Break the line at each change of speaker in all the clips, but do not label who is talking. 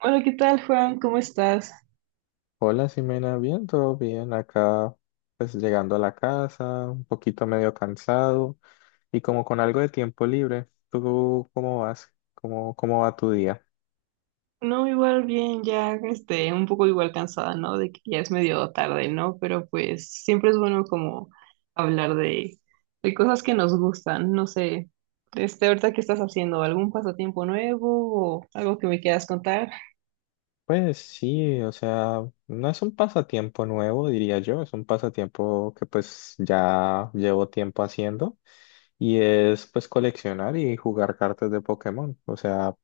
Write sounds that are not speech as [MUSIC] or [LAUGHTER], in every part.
Hola, ¿qué tal, Juan? ¿Cómo estás?
Hola, Ximena, bien, todo bien. Acá, pues llegando a la casa, un poquito medio cansado y como con algo de tiempo libre. ¿Tú cómo vas? ¿Cómo va tu día?
No, igual bien, un poco igual cansada, ¿no? De que ya es medio tarde, ¿no? Pero pues siempre es bueno como hablar de cosas que nos gustan, no sé. Este, ahorita, ¿qué estás haciendo? ¿Algún pasatiempo nuevo o algo que me quieras contar?
Pues sí, o sea, no es un pasatiempo nuevo, diría yo, es un pasatiempo que pues ya llevo tiempo haciendo y es pues coleccionar y jugar cartas de Pokémon. O sea,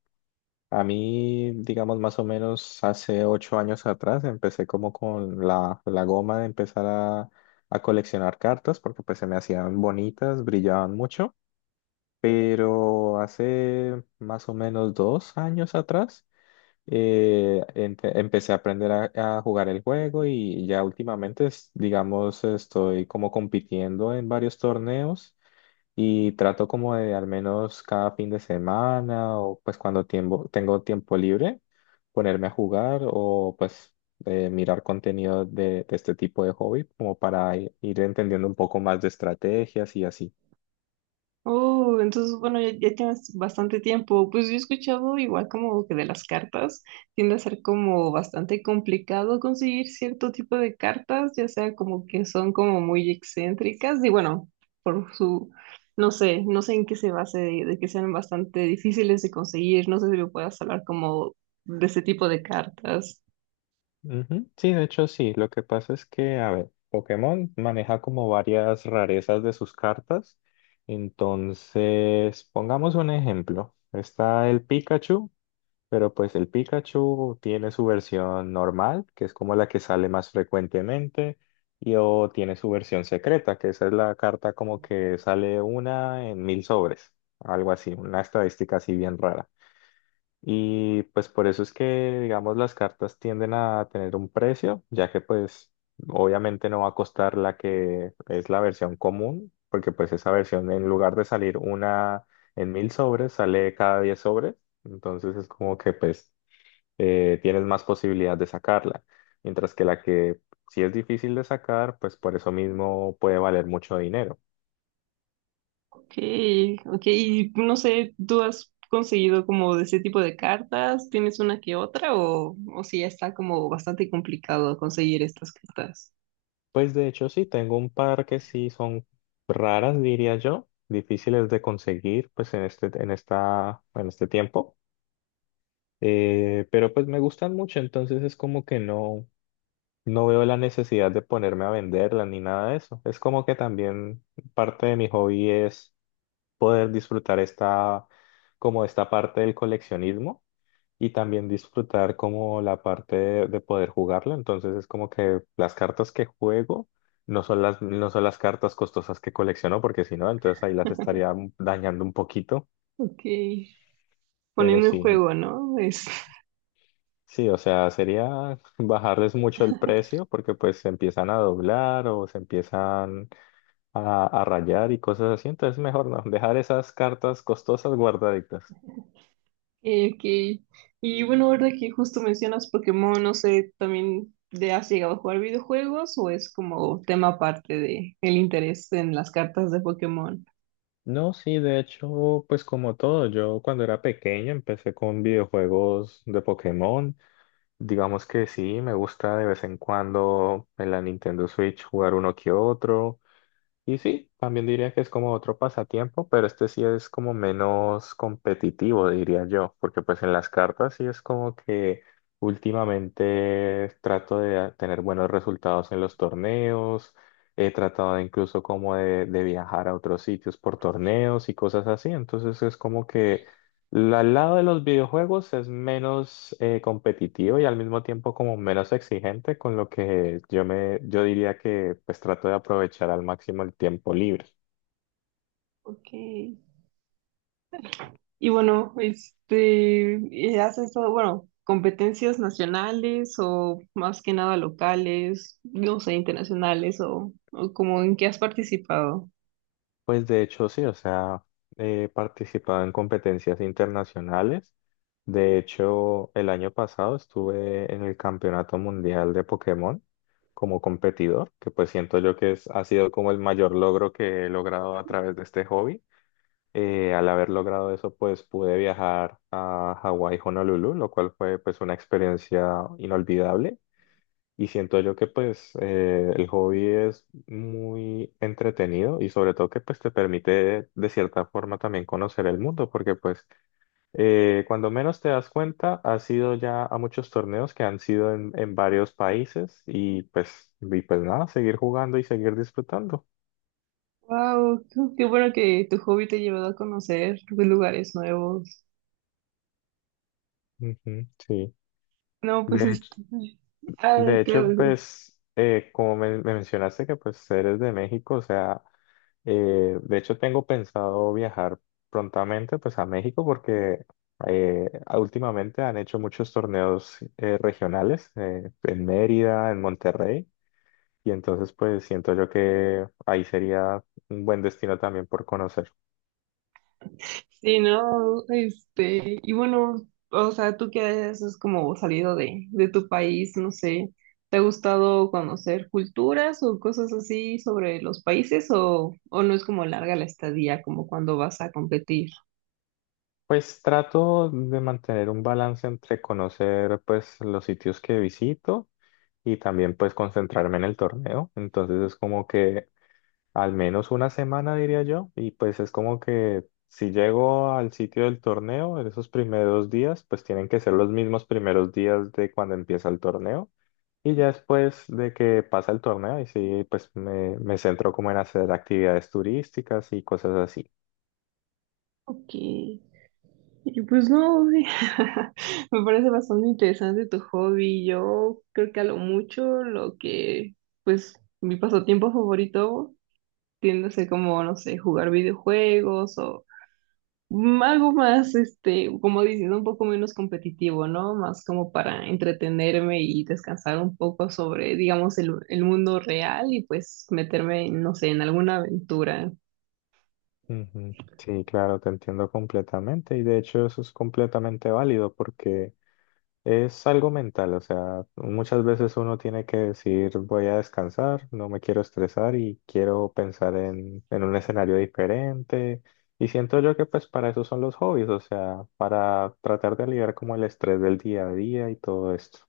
a mí, digamos, más o menos hace 8 años atrás empecé como con la goma de empezar a coleccionar cartas porque pues se me hacían bonitas, brillaban mucho, pero hace más o menos 2 años atrás empecé a aprender a jugar el juego y ya últimamente, digamos, estoy como compitiendo en varios torneos y trato como de al menos cada fin de semana o pues tengo tiempo libre ponerme a jugar o mirar contenido de este tipo de hobby como para ir entendiendo un poco más de estrategias y así.
Oh, entonces, bueno, ya tienes bastante tiempo. Pues yo he escuchado igual como que de las cartas tiende a ser como bastante complicado conseguir cierto tipo de cartas, ya sea como que son como muy excéntricas y bueno, por su, no sé, no sé en qué se base de que sean bastante difíciles de conseguir. No sé si me puedas hablar como de ese tipo de cartas.
Ujú. Sí, de hecho sí. Lo que pasa es que, a ver, Pokémon maneja como varias rarezas de sus cartas. Entonces, pongamos un ejemplo. Está el Pikachu, pero pues el Pikachu tiene su versión normal, que es como la que sale más frecuentemente, y o tiene su versión secreta, que esa es la carta como que sale 1 en 1000 sobres, algo así, una estadística así bien rara. Y pues por eso es que, digamos, las cartas tienden a tener un precio, ya que pues obviamente no va a costar la que es la versión común, porque pues esa versión en lugar de salir 1 en 1000 sobres, sale cada 10 sobres, entonces es como que tienes más posibilidad de sacarla, mientras que la que sí es difícil de sacar, pues por eso mismo puede valer mucho dinero.
Okay, okay, y no sé, ¿tú has conseguido como de ese tipo de cartas? ¿Tienes una que otra o si ya está como bastante complicado conseguir estas cartas?
Pues de hecho sí, tengo un par que sí son raras, diría yo, difíciles de conseguir pues en este tiempo. Pero pues me gustan mucho, entonces es como que no, no veo la necesidad de ponerme a venderlas ni nada de eso. Es como que también parte de mi hobby es poder disfrutar como esta parte del coleccionismo y también disfrutar como la parte de poder jugarlo. Entonces es como que las cartas que juego no son las cartas costosas que colecciono, porque si no, entonces ahí las estaría dañando un poquito.
Okay,
Pero
poniendo en
sí,
juego, ¿no? Es, [LAUGHS]
sí, o sea, sería [LAUGHS] bajarles mucho el precio porque pues se empiezan a doblar o se empiezan a rayar y cosas así. Entonces mejor no, dejar esas cartas costosas guardaditas.
ok. Y bueno, ahora que justo mencionas Pokémon, no sé, también ¿te has llegado a jugar videojuegos o es como tema aparte de el interés en las cartas de Pokémon?
No, sí, de hecho, pues como todo, yo cuando era pequeño empecé con videojuegos de Pokémon. Digamos que sí, me gusta de vez en cuando en la Nintendo Switch jugar uno que otro. Y sí, también diría que es como otro pasatiempo, pero este sí es como menos competitivo, diría yo, porque pues en las cartas sí es como que últimamente trato de tener buenos resultados en los torneos, he tratado incluso como de viajar a otros sitios por torneos y cosas así, entonces es como que al lado de los videojuegos es menos competitivo y al mismo tiempo como menos exigente, con lo que yo diría que pues trato de aprovechar al máximo el tiempo libre.
Ok. Y bueno, ¿haces todo, bueno, competencias nacionales o más que nada locales, no sé, internacionales o como en qué has participado?
Pues de hecho sí, o sea, he participado en competencias internacionales. De hecho, el año pasado estuve en el Campeonato Mundial de Pokémon como competidor, que pues siento yo que ha sido como el mayor logro que he logrado a través de este hobby. Al haber logrado eso, pues pude viajar a Hawái, Honolulu, lo cual fue pues una experiencia inolvidable. Y siento yo que el hobby es muy entretenido y sobre todo que pues te permite de cierta forma también conocer el mundo, porque cuando menos te das cuenta, has ido ya a muchos torneos que han sido en varios países y pues nada, seguir jugando y seguir disfrutando.
Wow, qué, qué bueno que tu hobby te ha llevado a conocer lugares nuevos.
Ujú, sí.
No,
De
pues
hecho.
este, ah,
De
claro,
hecho, pues, como me mencionaste que pues eres de México, o sea, de hecho tengo pensado viajar prontamente pues a México porque últimamente han hecho muchos torneos regionales en Mérida, en Monterrey, y entonces pues siento yo que ahí sería un buen destino también por conocer.
sí, no, este, y bueno, o sea, tú que has como salido de tu país, no sé, ¿te ha gustado conocer culturas o cosas así sobre los países o no es como larga la estadía como cuando vas a competir?
Pues trato de mantener un balance entre conocer pues los sitios que visito y también pues concentrarme en el torneo. Entonces es como que al menos una semana diría yo y pues es como que si llego al sitio del torneo en esos primeros días pues tienen que ser los mismos primeros días de cuando empieza el torneo y ya después de que pasa el torneo y sí pues me centro como en hacer actividades turísticas y cosas así.
Ok, y pues no, [LAUGHS] me parece bastante interesante tu hobby. Yo creo que a lo mucho lo que, pues, mi pasatiempo favorito tiende a ser como, no sé, jugar videojuegos algo más, este, como diciendo, un poco menos competitivo, ¿no? Más como para entretenerme y descansar un poco sobre, digamos, el mundo real y pues meterme, no sé, en alguna aventura.
Ujú. Sí, claro, te entiendo completamente y de hecho eso es completamente válido porque es algo mental, o sea, muchas veces uno tiene que decir voy a descansar, no me quiero estresar y quiero pensar en un escenario diferente. Y siento yo que pues para eso son los hobbies, o sea, para tratar de aliviar como el estrés del día a día y todo esto.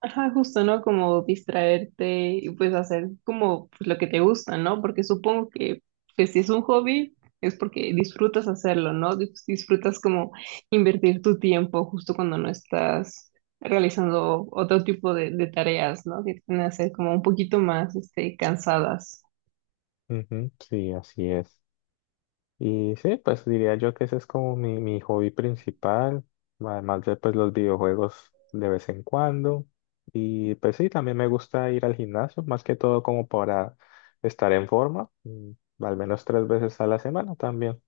Ajá, justo, ¿no? Como distraerte y pues hacer como pues, lo que te gusta, ¿no? Porque supongo que pues, si es un hobby es porque disfrutas hacerlo, ¿no? Disfrutas como invertir tu tiempo justo cuando no estás realizando otro tipo de tareas, ¿no? Que tienden a ser como un poquito más este, cansadas.
Ujú, sí, así es. Y sí, pues diría yo que ese es como mi hobby principal, además de pues los videojuegos de vez en cuando. Y pues sí, también me gusta ir al gimnasio, más que todo como para estar en forma, mm, al menos 3 veces a la semana también.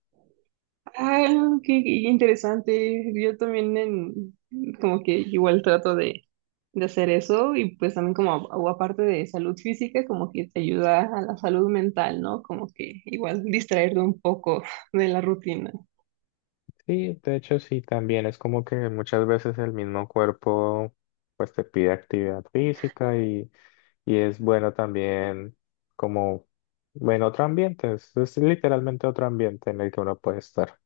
Ah, qué, qué interesante. Yo también en, como que igual trato de hacer eso y pues también como a- o aparte de salud física, como que te ayuda a la salud mental, ¿no? Como que igual distraerte un poco de la rutina.
Sí, de hecho sí, también es como que muchas veces el mismo cuerpo pues te pide actividad física y es bueno también como, bueno, otro ambiente, es literalmente otro ambiente en el que uno puede estar.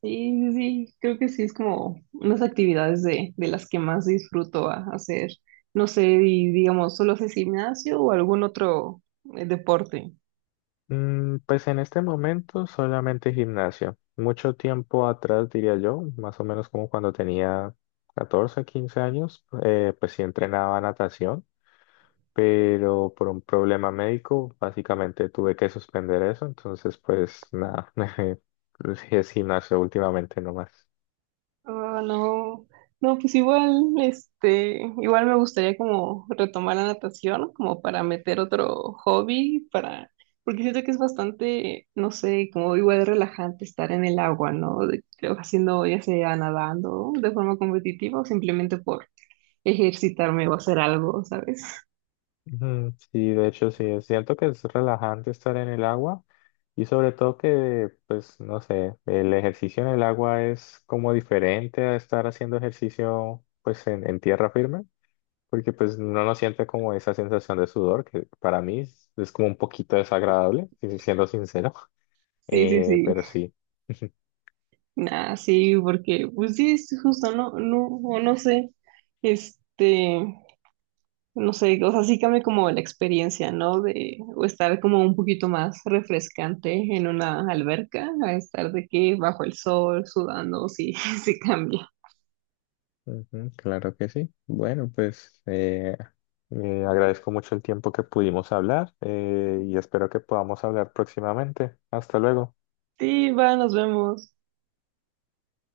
Sí, sí, sí, creo que sí es como unas actividades de las que más disfruto hacer. No sé, y digamos, ¿solo haces gimnasio o algún otro deporte?
Mm, pues en este momento solamente gimnasio. Mucho tiempo atrás, diría yo, más o menos como cuando tenía 14 15 años, pues sí entrenaba natación, pero por un problema médico básicamente tuve que suspender eso, entonces pues nada, [LAUGHS] sí es gimnasio últimamente nomás.
Ah, no, no, pues igual, este, igual me gustaría como retomar la natación, como para meter otro hobby, para, porque siento que es bastante, no sé, como igual relajante estar en el agua, ¿no? Haciendo, ya sea nadando de forma competitiva o simplemente por ejercitarme o hacer algo, ¿sabes?
Ujú, sí, de hecho sí, es cierto que es relajante estar en el agua y sobre todo que, pues, no sé, el ejercicio en el agua es como diferente a estar haciendo ejercicio, pues, en tierra firme, porque pues uno no siente como esa sensación de sudor, que para mí es como un poquito desagradable, si siendo sincero, [LAUGHS]
Sí, sí,
eh,
sí.
pero sí. [LAUGHS]
Nah, sí, porque, pues sí, es justo, no, no, o no sé, este. No sé, o sea, sí cambia como la experiencia, ¿no? De o estar como un poquito más refrescante en una alberca, a estar de que bajo el sol, sudando, sí, [LAUGHS] sí cambia.
Ujú, claro que sí. Bueno, agradezco mucho el tiempo que pudimos hablar y espero que podamos hablar próximamente. Hasta luego.
Sí, va, nos vemos.